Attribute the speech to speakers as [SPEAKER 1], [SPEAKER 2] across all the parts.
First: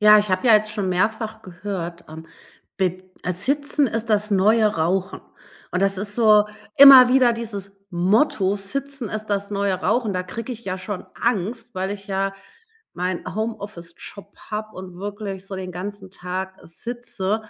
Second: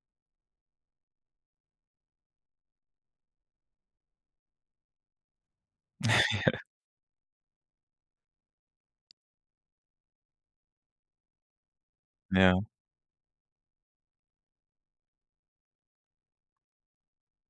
[SPEAKER 1] Ja, ich habe ja jetzt schon mehrfach gehört, be Sitzen ist das neue Rauchen. Und das ist so immer wieder dieses Motto: „Sitzen ist das neue Rauchen." Da kriege ich ja schon Angst, weil ich ja
[SPEAKER 2] Ja.
[SPEAKER 1] meinen Homeoffice-Job habe und wirklich so den ganzen Tag sitze.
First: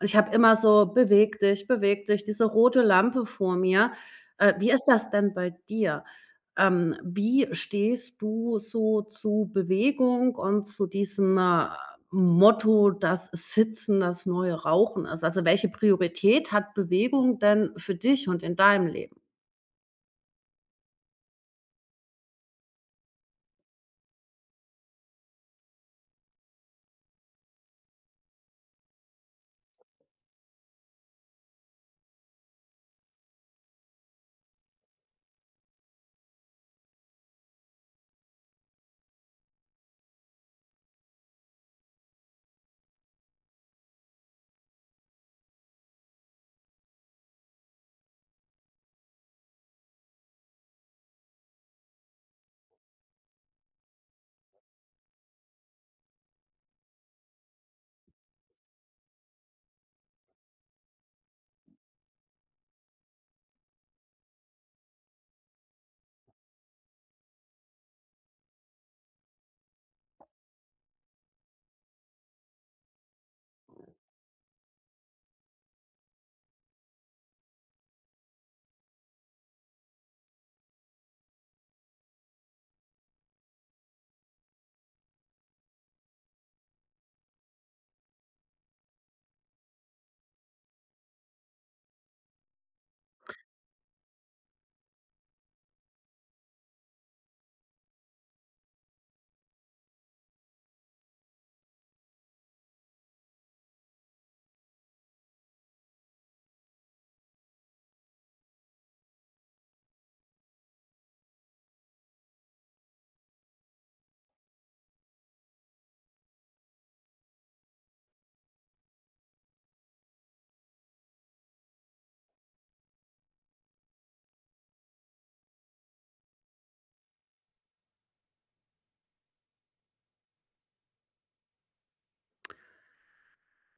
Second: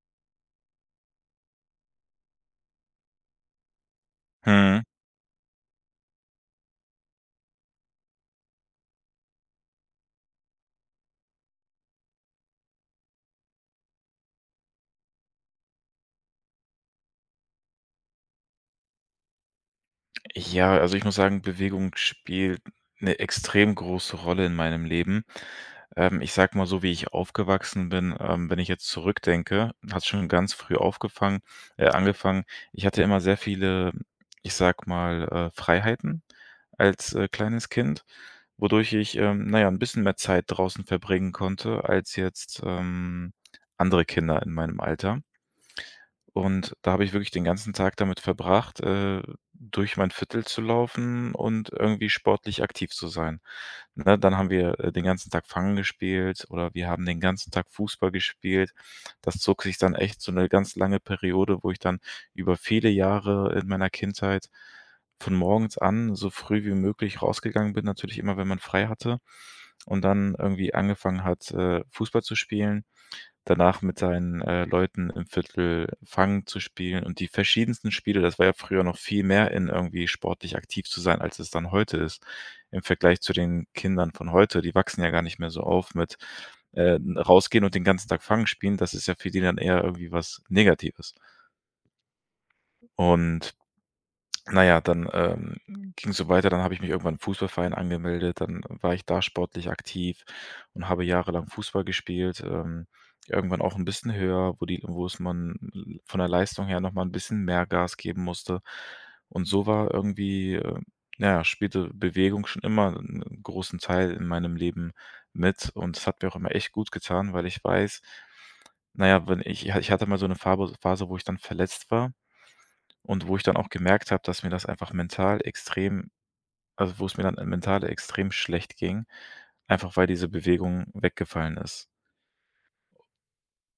[SPEAKER 1] Und ich habe immer so: „Beweg dich, beweg dich", diese rote Lampe vor mir. Wie
[SPEAKER 2] Mhm.
[SPEAKER 1] ist das denn bei dir? Wie stehst du so zu Bewegung und zu diesem, Motto: „Das Sitzen, das neue Rauchen" ist. Also, welche Priorität hat Bewegung denn für dich und in deinem Leben?
[SPEAKER 2] Ja, also ich muss sagen, Bewegung spielt eine extrem große Rolle in meinem Leben. Ich sage mal so, wie ich aufgewachsen bin, wenn ich jetzt zurückdenke, hat schon ganz früh aufgefangen angefangen. Ich hatte immer sehr viele, ich sage mal, Freiheiten als, kleines Kind, wodurch ich, na ja, bisschen mehr Zeit draußen verbringen konnte als jetzt, andere Kinder in meinem Alter. Und da habe ich wirklich den ganzen Tag damit verbracht, durch mein Viertel zu laufen und irgendwie sportlich aktiv zu sein. Ne, dann haben wir, den ganzen Tag Fangen gespielt oder wir haben den ganzen Tag Fußball gespielt. Das zog sich dann echt so 'ne ganz lange Periode, wo ich dann über viele Jahre in meiner Kindheit von morgens an so früh wie möglich rausgegangen bin, natürlich immer, wenn man frei hatte und dann irgendwie angefangen hat, Fußball zu spielen, danach mit seinen, Leuten im Viertel Fang zu spielen und die verschiedensten Spiele. Das war ja früher noch viel mehr in irgendwie sportlich aktiv zu sein, als es dann heute ist im Vergleich zu den Kindern von heute. Die wachsen ja gar nicht mehr so auf mit, rausgehen und den ganzen Tag Fang spielen. Das ist ja für die dann eher irgendwie was Negatives. Und na ja, dann, ging es so weiter. Dann habe ich mich irgendwann im Fußballverein angemeldet. Dann war ich da sportlich aktiv und habe jahrelang Fußball gespielt. Irgendwann auch ein bisschen höher, wo es man l von der Leistung her noch mal 'n bisschen mehr Gas geben musste. Und so war irgendwie, na ja, spielte Bewegung schon immer einen großen Teil in meinem Leben mit. Und es hat mir auch immer echt gut getan, weil ich weiß, na ja, wenn ich hatte mal so eine Phabo Phase, wo ich dann verletzt war. Und wo ich dann auch gemerkt habe, dass mir das einfach mental extrem also, wo es mir dann mental extrem schlecht ging, einfach weil diese Bewegung weggefallen ist.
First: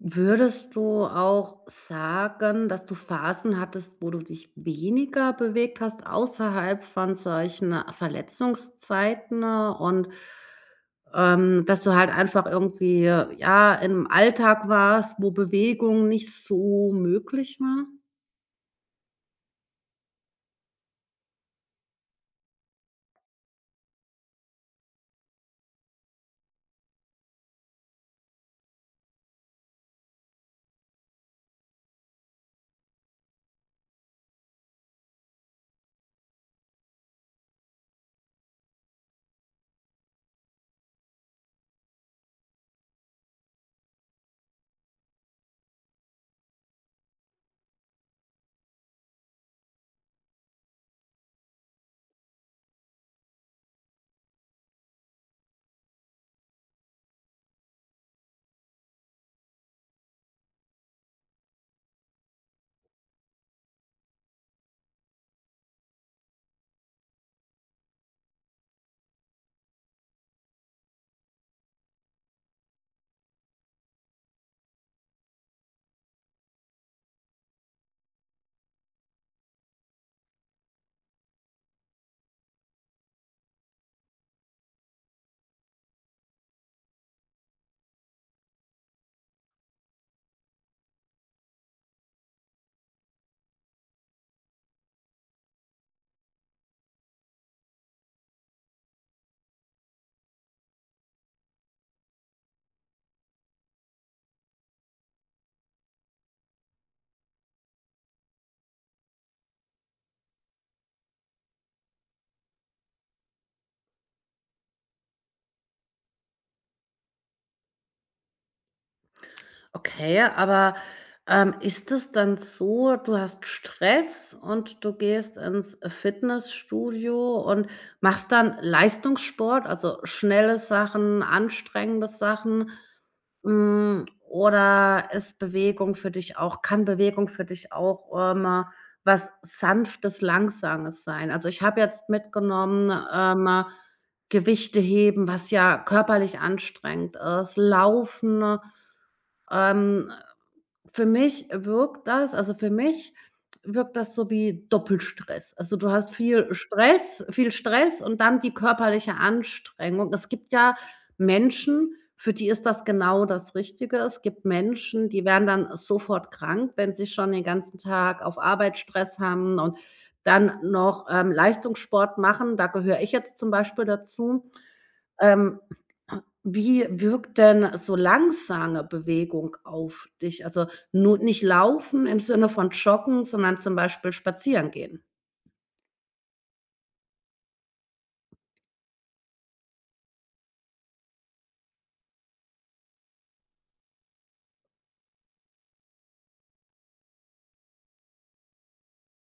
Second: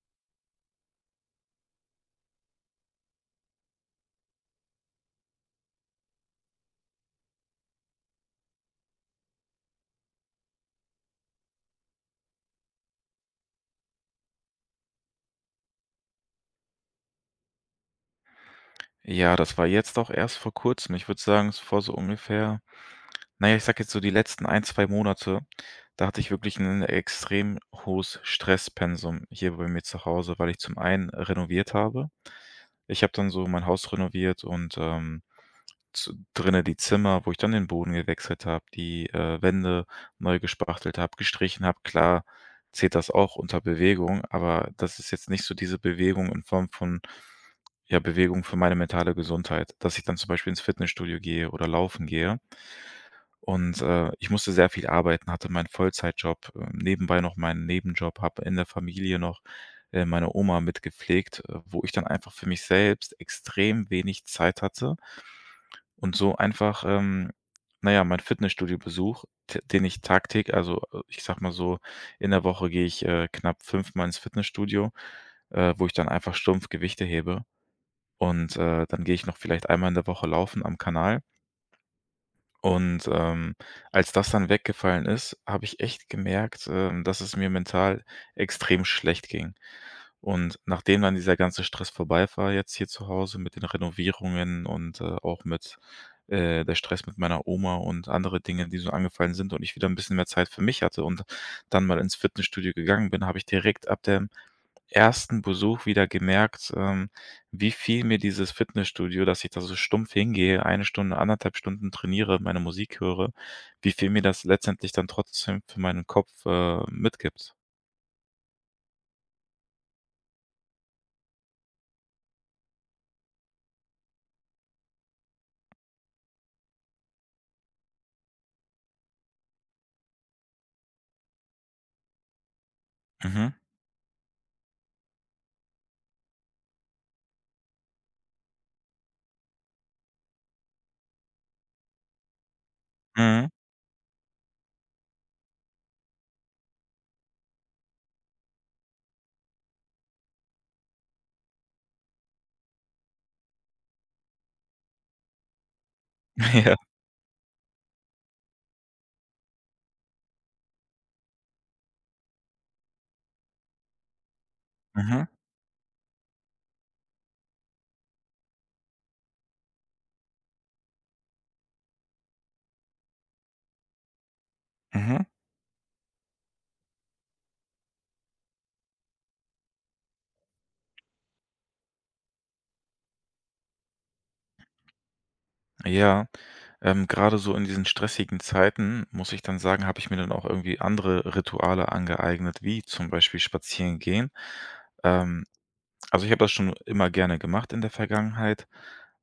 [SPEAKER 1] Würdest du auch sagen, dass du Phasen hattest, wo du dich weniger bewegt hast außerhalb von solchen Verletzungszeiten und, dass du halt einfach irgendwie, ja, im Alltag warst, wo Bewegung nicht so möglich war?
[SPEAKER 2] Ja, das war jetzt auch erst vor Kurzem. Ich würde sagen, es vor so ungefähr na ja, ich sage jetzt so die letzten ein 2 Monate, da hatte ich wirklich ein extrem hohes Stresspensum hier bei mir zu Hause, weil ich zum einen renoviert habe. Ich habe dann so mein Haus renoviert und, zu drinnen die Zimmer, wo ich dann den Boden gewechselt habe, die, Wände neu gespachtelt habe, gestrichen habe. Klar zählt das auch unter Bewegung, aber das ist jetzt nicht so diese Bewegung in Form von, ja, Bewegung für meine mentale Gesundheit, dass ich dann zum Beispiel ins Fitnessstudio gehe oder laufen gehe. Und, ich musste sehr viel arbeiten, hatte meinen Vollzeitjob, nebenbei noch meinen Nebenjob, habe in der Familie noch, meine Oma mitgepflegt, wo ich dann einfach für mich selbst extrem wenig Zeit hatte, und so einfach, na ja, mein Fitnessstudio-Besuch, d den ich tagtäglich also, ich sage mal so, in der Woche gehe ich, knapp fünfmal ins Fitnessstudio, wo ich dann einfach stumpf Gewichte hebe und, dann gehe ich noch vielleicht einmal in der Woche laufen am Kanal. Und, als das dann weggefallen ist, habe ich echt gemerkt, dass es mir mental extrem schlecht ging. Und nachdem dann dieser ganze Stress vorbei war jetzt hier zu Hause mit den Renovierungen und, auch mit, der Stress mit meiner Oma und andere Dinge, die so angefallen sind und ich wieder ein bisschen mehr Zeit für mich hatte und dann mal ins Fitnessstudio gegangen bin, habe ich direkt ab der ersten Besuch wieder gemerkt, wie viel mir dieses Fitnessstudio, dass ich da so stumpf hingehe, eine Stunde, anderthalb Stunden trainiere, meine Musik höre, wie viel mir das letztendlich dann trotzdem für meinen Kopf, mitgibt.
[SPEAKER 1] Okay, aber, ist es dann so, du hast Stress und du gehst ins Fitnessstudio und machst dann Leistungssport, also schnelle Sachen, anstrengende Sachen,
[SPEAKER 2] Mhm.
[SPEAKER 1] hm, oder ist Bewegung für dich auch kann Bewegung für dich auch immer was Sanftes, Langsames sein? Also, ich habe jetzt mitgenommen,
[SPEAKER 2] Mhm.
[SPEAKER 1] Gewichte heben, was ja körperlich anstrengend ist, Laufen, ähm, für mich wirkt das so wie Doppelstress. Also, du hast viel
[SPEAKER 2] Ja.
[SPEAKER 1] Stress viel Stress und dann die körperliche Anstrengung. Es gibt ja Menschen, für die ist das genau das Richtige. Es gibt Menschen,
[SPEAKER 2] Mhm.
[SPEAKER 1] die werden dann sofort krank, wenn sie schon den ganzen Tag auf Arbeit Stress haben und dann noch, Leistungssport machen. Da gehöre ich jetzt zum Beispiel dazu.
[SPEAKER 2] Mhm.
[SPEAKER 1] Ähm, wie wirkt denn so langsame Bewegung auf dich? Also, nur nicht Laufen im Sinne von Joggen, sondern zum Beispiel spazieren gehen?
[SPEAKER 2] Ja. Grade so in diesen stressigen Zeiten, muss ich dann sagen, habe ich mir dann auch irgendwie andere Rituale angeeignet, wie zum Beispiel spazieren gehen. Ähm Also, ich habe das schon immer gerne gemacht in der Vergangenheit,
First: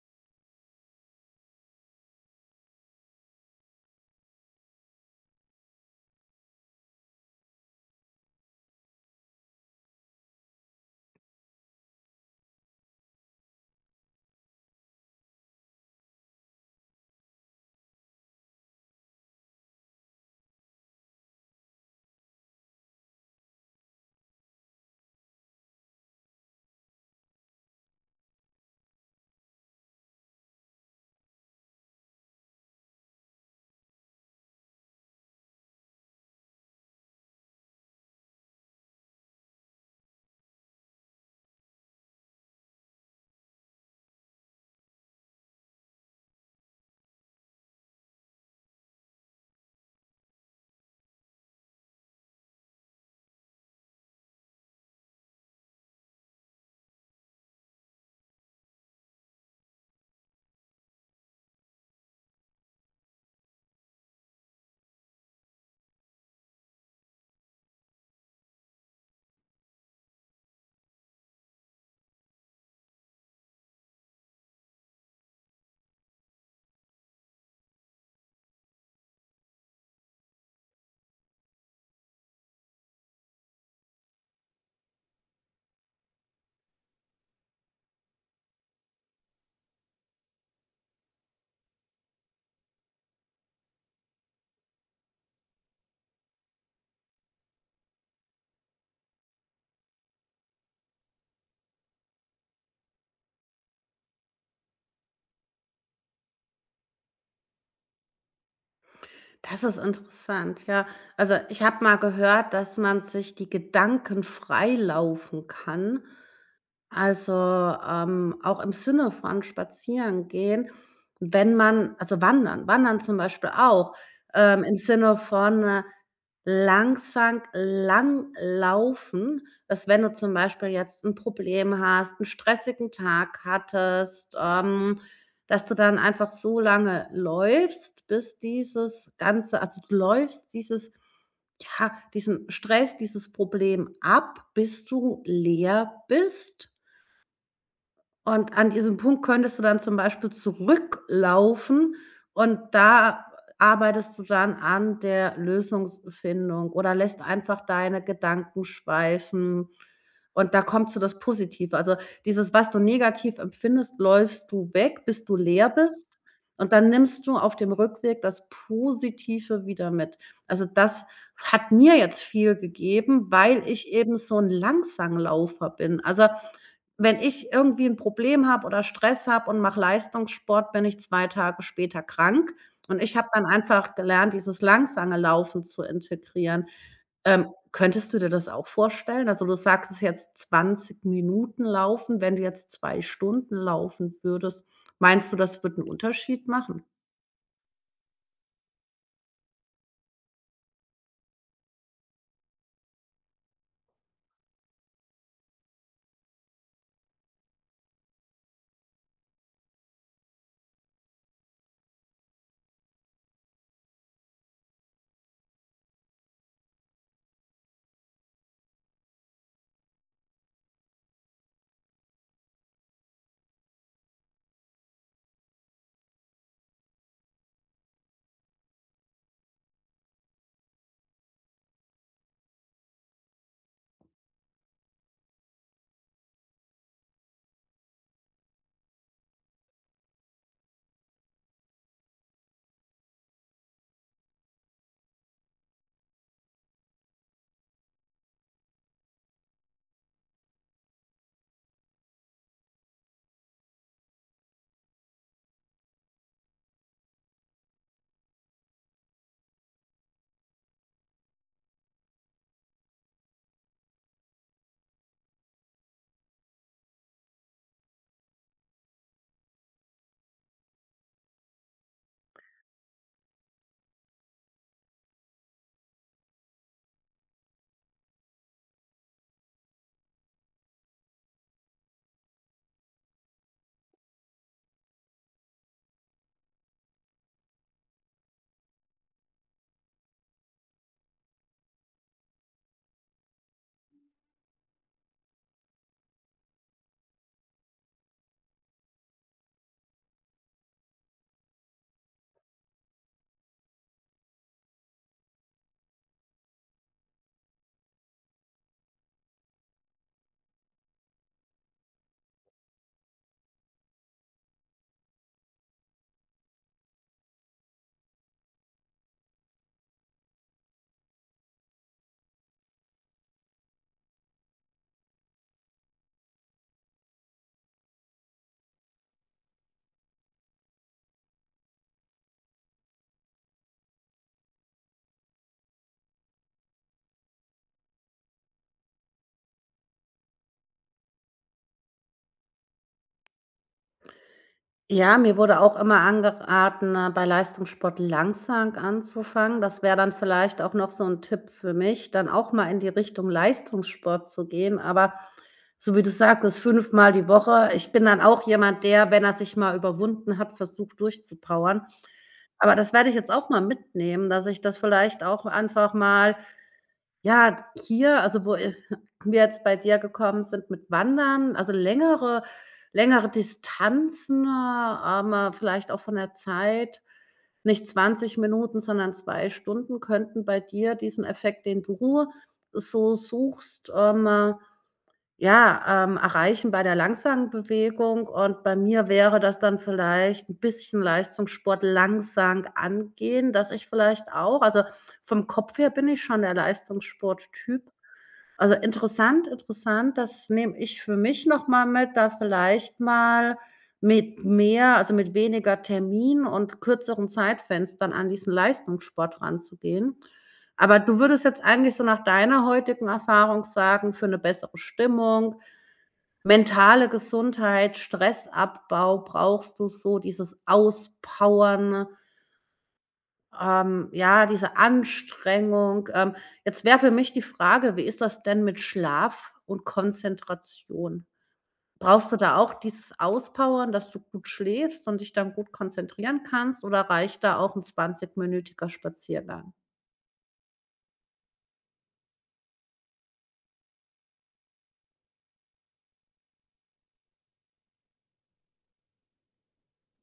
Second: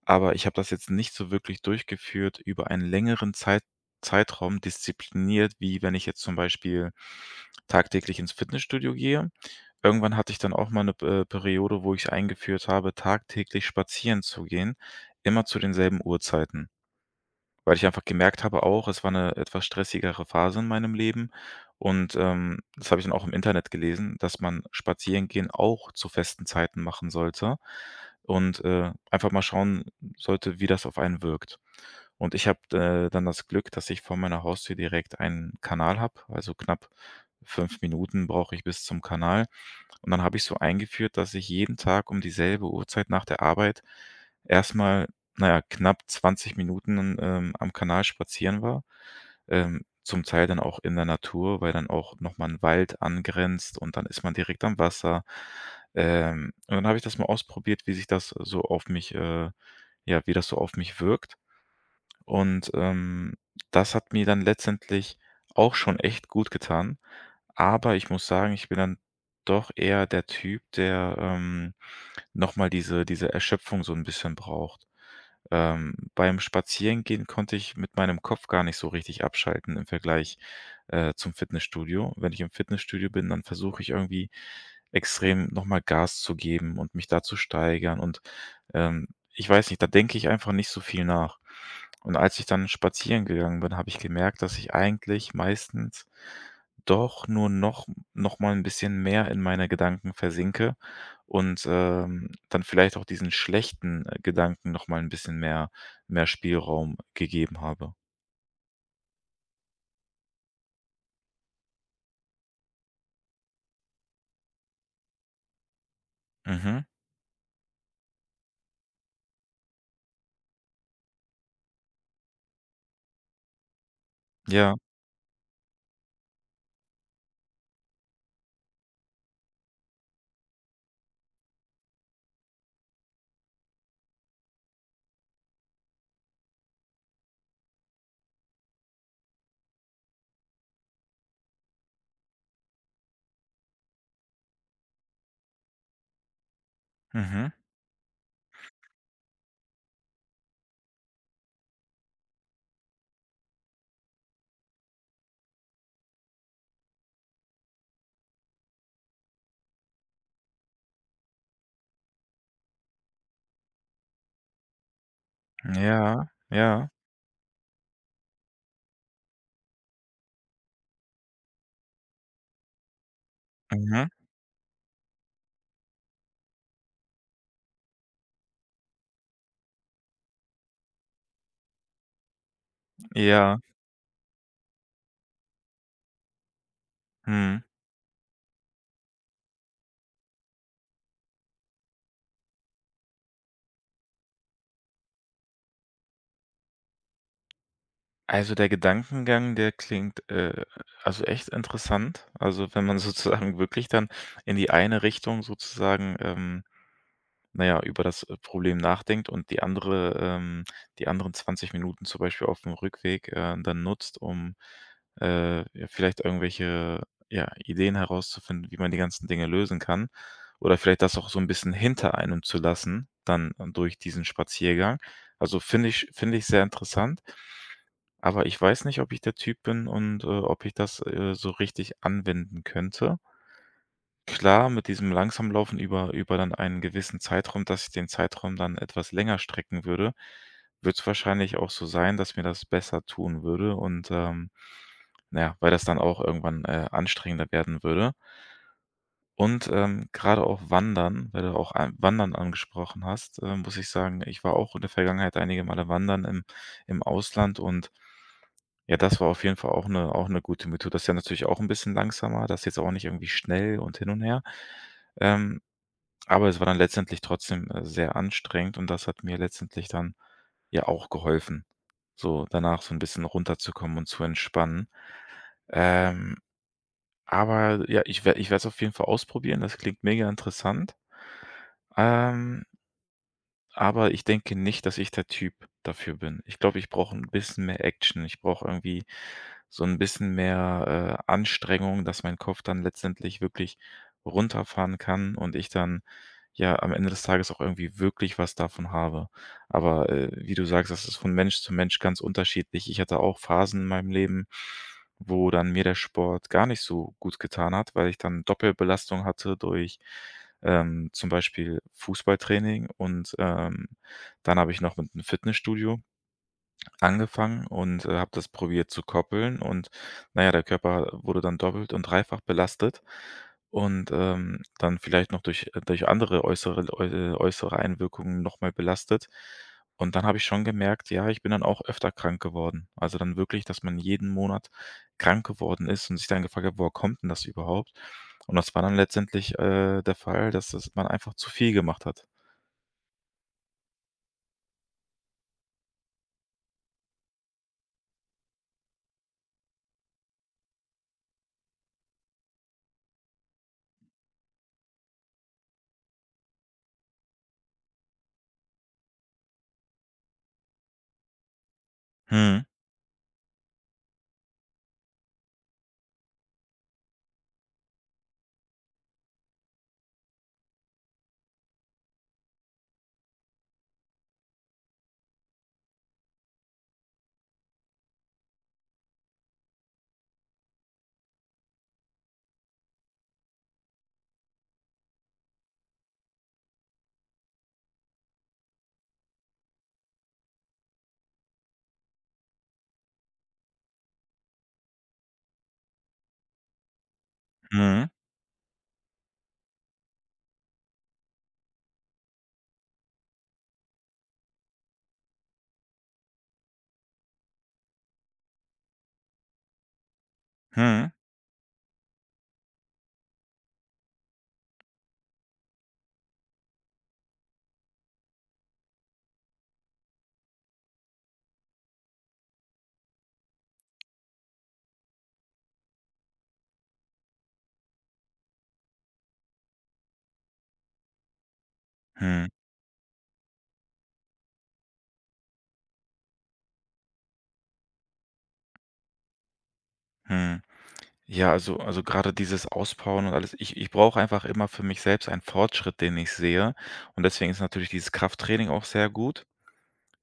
[SPEAKER 2] aber ich habe das jetzt nicht so wirklich durchgeführt über einen längeren Zeitraum diszipliniert, wie wenn ich jetzt zum Beispiel tagtäglich ins Fitnessstudio gehe. Irgendwann hatte ich dann auch mal eine Periode, wo ich eingeführt habe, tagtäglich spazieren zu gehen, immer zu denselben Uhrzeiten. Weil ich einfach gemerkt habe auch, es war eine etwas stressigere Phase in meinem Leben und, das habe ich dann auch im Internet gelesen, dass man Spazierengehen auch zu festen Zeiten machen sollte und, einfach mal schauen sollte, wie das auf einen wirkt. Und ich habe, dann das Glück, dass ich vor meiner Haustür direkt einen Kanal habe, also knapp 5 Minuten brauche ich bis zum Kanal. Und dann habe ich so eingeführt, dass ich jeden Tag um dieselbe Uhrzeit nach der Arbeit erstmal, naja, knapp 20 Minuten, am Kanal spazieren war. Zum Teil dann auch in der Natur, weil dann auch nochmal ein Wald angrenzt und dann ist man direkt am Wasser. Und dann habe ich das mal ausprobiert, wie sich das so auf mich, ja, wie das so auf mich wirkt. Und, das hat mir dann letztendlich auch schon echt gut getan. Aber ich muss sagen, ich bin dann doch eher der Typ, der, noch diese Erschöpfung so ein bisschen braucht. Beim Spazierengehen konnte ich mit meinem Kopf gar nicht so richtig abschalten im Vergleich, zum Fitnessstudio. Wenn ich im Fitnessstudio bin, dann versuche ich irgendwie extrem nochmal Gas zu geben und mich da zu steigern und, ähm, ich weiß nicht, da denke ich einfach nicht so viel nach. Und als ich dann spazieren gegangen bin, habe ich gemerkt, dass ich eigentlich meistens doch nur noch noch mal ein bisschen mehr in meine Gedanken versinke und, dann vielleicht auch diesen schlechten, Gedanken noch mal ein bisschen mehr mehr Spielraum gegeben habe.
[SPEAKER 1] Das ist interessant, ja. Also, ich habe mal gehört, dass man sich die Gedanken freilaufen kann.
[SPEAKER 2] Mhm.
[SPEAKER 1] Also, auch im Sinne von Spazieren gehen, wenn man also, Wandern zum Beispiel auch,
[SPEAKER 2] Ja.
[SPEAKER 1] im Sinne von, langsam lang laufen, dass wenn du zum Beispiel jetzt ein Problem hast, einen stressigen Tag hattest, dass du dann einfach so lange läufst, bis dieses Ganze also, du läufst dieses ja, diesen Stress, dieses Problem ab, bis du leer bist.
[SPEAKER 2] Mhm.
[SPEAKER 1] Und an diesem Punkt könntest du dann zum Beispiel zurücklaufen und da arbeitest du dann an der Lösungsfindung oder lässt einfach deine Gedanken schweifen und da kommt so das Positive. Also, dieses, was du negativ empfindest, läufst du weg, bis du leer bist
[SPEAKER 2] Ja.
[SPEAKER 1] und
[SPEAKER 2] Ja.
[SPEAKER 1] dann nimmst du auf dem Rückweg das Positive wieder mit. Also, das hat mir jetzt viel gegeben, weil ich
[SPEAKER 2] Mhm.
[SPEAKER 1] eben so 'n Langsangläufer bin. Also wenn ich irgendwie ein Problem habe oder Stress habe und mache Leistungssport, bin ich 2 Tage später krank. Und ich habe dann
[SPEAKER 2] Ja.
[SPEAKER 1] einfach gelernt, dieses langsame Laufen zu integrieren. Ähm,
[SPEAKER 2] Mhm.
[SPEAKER 1] könntest du dir das auch vorstellen? Also, du sagst es jetzt 20 Minuten laufen, wenn du jetzt 2 Stunden laufen würdest. Meinst du, das wird einen Unterschied machen?
[SPEAKER 2] Also, der Gedankengang, der klingt, also, echt interessant. Also, wenn man sozusagen wirklich dann in die eine Richtung sozusagen, naja, über das, Problem nachdenkt und die andere die anderen 20 Minuten zum Beispiel auf dem Rückweg, dann nutzt, um, ja, vielleicht irgendwelche, ja, Ideen herauszufinden, wie man die ganzen Dinge lösen kann. Oder vielleicht das auch so ein bisschen hinter einem zu lassen, dann durch diesen Spaziergang. Also, finde ich sehr interessant. Aber ich weiß nicht, ob ich der Typ bin und, ob ich das, so richtig anwenden könnte. Klar, mit diesem langsam Laufen über dann einen gewissen Zeitraum, dass ich den Zeitraum dann etwas länger strecken würde, wird es wahrscheinlich auch so sein, dass mir das besser tun würde und, na ja, weil das dann auch irgendwann, anstrengender werden würde. Und, grade auch Wandern, weil du auch a Wandern angesprochen hast, muss ich sagen, ich war auch in der Vergangenheit einige Male wandern im im Ausland und ja, das war auf jeden Fall auch eine gute Methode. Das ist ja natürlich auch ein bisschen langsamer, das ist jetzt auch nicht irgendwie schnell und hin und her. Ähm, aber es war dann letztendlich trotzdem, sehr anstrengend und das hat mir letztendlich dann ja auch geholfen, so danach so ein bisschen runterzukommen und zu entspannen. Ähm, aber ja, ich werde es auf jeden Fall ausprobieren. Das klingt mega interessant. Ähm, aber ich denke nicht, dass ich der Typ dafür bin. Ich glaube, ich brauche ein bisschen mehr Action. Ich brauche irgendwie so ein bisschen mehr, Anstrengung, dass mein Kopf dann letztendlich wirklich runterfahren kann und ich dann ja am Ende des Tages auch irgendwie wirklich was davon habe. Aber, wie du sagst, das ist von Mensch zu Mensch ganz unterschiedlich. Ich hatte auch Phasen in meinem Leben, wo dann mir der Sport gar nicht so gut getan hat, weil ich dann Doppelbelastung hatte durch, zum Beispiel Fußballtraining und, dann habe ich noch mit einem Fitnessstudio angefangen und, habe das probiert zu koppeln und naja, der Körper wurde dann doppelt und dreifach belastet und, dann vielleicht noch durch durch andere äußere äu äußere Einwirkungen noch mal belastet. Und dann habe ich schon gemerkt, ja, ich bin dann auch öfter krank geworden. Also, dann wirklich, dass man jeden Monat krank geworden ist und sich dann gefragt hat: „Woher kommt denn das überhaupt?“ Und das war dann letztendlich, der Fall, dass das man einfach zu viel gemacht hat.
[SPEAKER 1] Ja, mir wurde auch immer angeraten, bei Leistungssport langsam anzufangen. Das wäre dann vielleicht auch noch so ein Tipp für mich, dann auch mal in die Richtung Leistungssport zu gehen. Aber so wie du sagtest, fünfmal die Woche ich bin dann auch jemand, der, wenn er sich mal überwunden hat, versucht durchzupowern.
[SPEAKER 2] Mhm.
[SPEAKER 1] Aber das werde ich jetzt auch mal mitnehmen, dass ich das vielleicht auch einfach mal ja, hier, also wo i wir jetzt bei dir gekommen sind mit Wandern, also längere Distanzen, aber vielleicht auch von der Zeit, nicht 20 Minuten, sondern 2 Stunden könnten bei dir diesen Effekt, den du so suchst, ja, erreichen bei der langsamen Bewegung und bei mir wäre das dann vielleicht ein bisschen Leistungssport langsam angehen, dass ich vielleicht auch also, vom Kopf her bin ich schon der Leistungssporttyp.
[SPEAKER 2] Mhm.
[SPEAKER 1] Also, interessant, interessant, das nehme ich für mich noch mal mit, da vielleicht mal mit mehr also, mit weniger Termin und kürzeren Zeitfenstern an diesen Leistungssport ranzugehen. Aber
[SPEAKER 2] Mhm.
[SPEAKER 1] du würdest jetzt eigentlich so nach deiner heutigen Erfahrung sagen, für eine bessere Stimmung Mentale Gesundheit, Stressabbau brauchst du so, dieses Auspowern, ja, diese Anstrengung. Jetzt wäre für mich die Frage, wie ist das denn mit Schlaf und Konzentration? Brauchst du
[SPEAKER 2] Mhm.
[SPEAKER 1] da auch dieses Auspowern, dass du gut schläfst und dich dann gut konzentrieren kannst oder reicht da auch 'n 20-minütiger Spaziergang?
[SPEAKER 2] Mhm. Ja, also gerade dieses Auspowern und alles. Ich brauche einfach immer für mich selbst einen Fortschritt, den ich sehe. Und deswegen ist natürlich dieses Krafttraining auch sehr gut,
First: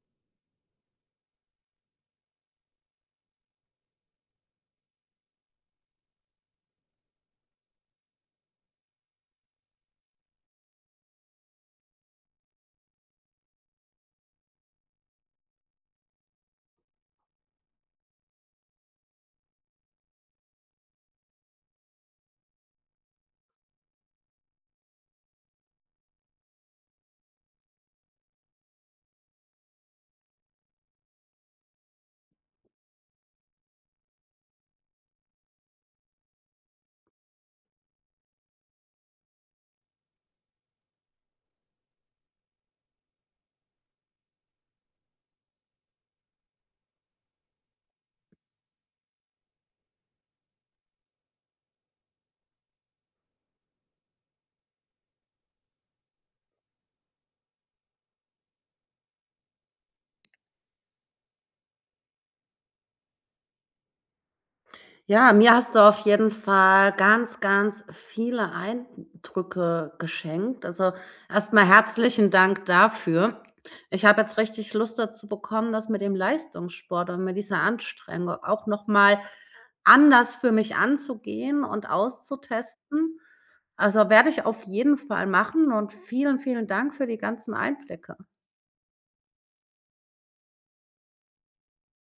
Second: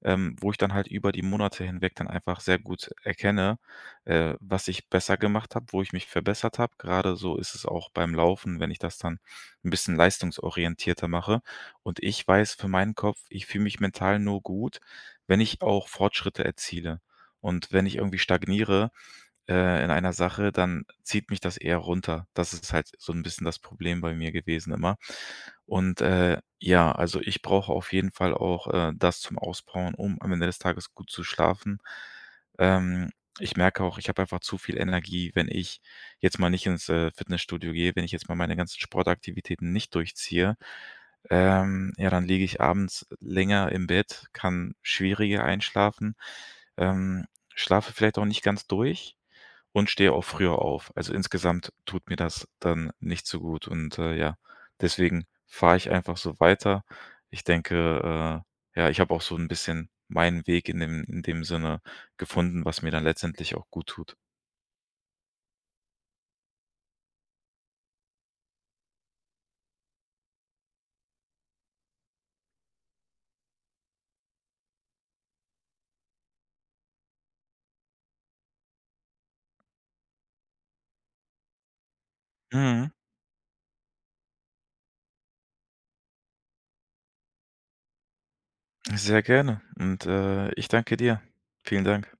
[SPEAKER 2] wo ich dann halt über die Monate hinweg dann einfach sehr gut erkenne, was ich besser gemacht habe, wo ich mich verbessert habe. Gerade so ist es auch beim Laufen, wenn ich das dann ein bisschen leistungsorientierter mache. Und ich weiß für meinen Kopf, ich fühle mich mental nur gut, wenn ich auch Fortschritte erziele. Und wenn ich irgendwie stagniere in einer Sache, dann zieht mich das eher runter. Das ist halt so 'n bisschen das Problem bei mir gewesen immer. Und, ja, also, ich brauche auf jeden Fall auch, das zum Auspowern, um am Ende des Tages gut zu schlafen. Ähm, ich merke auch, ich habe einfach zu viel Energie, wenn ich jetzt mal nicht ins, Fitnessstudio gehe, wenn ich jetzt mal meine ganzen Sportaktivitäten nicht durchziehe, ja, dann liege ich abends länger im Bett, kann schwieriger einschlafen, ähm, schlafe vielleicht auch nicht ganz durch und stehe auch früher auf. Also, insgesamt tut mir das dann nicht so gut und, ja, deswegen fahre ich einfach so weiter. Ich denke, ja, ich habe auch so ein bisschen meinen Weg in dem Sinne gefunden, was mir dann letztendlich auch guttut.
[SPEAKER 1] Ja, mir hast du auf jeden Fall ganz, ganz viele Eindrücke geschenkt. Also, erstmal herzlichen Dank dafür. Ich habe jetzt richtig Lust dazu bekommen, das mit dem Leistungssport und mit dieser Anstrengung auch noch mal anders für mich anzugehen und
[SPEAKER 2] Mhm.
[SPEAKER 1] auszutesten. Also, werde ich auf jeden Fall machen und vielen, vielen Dank für die ganzen Einblicke.
[SPEAKER 2] Sehr gerne und, ich danke dir. Vielen Dank.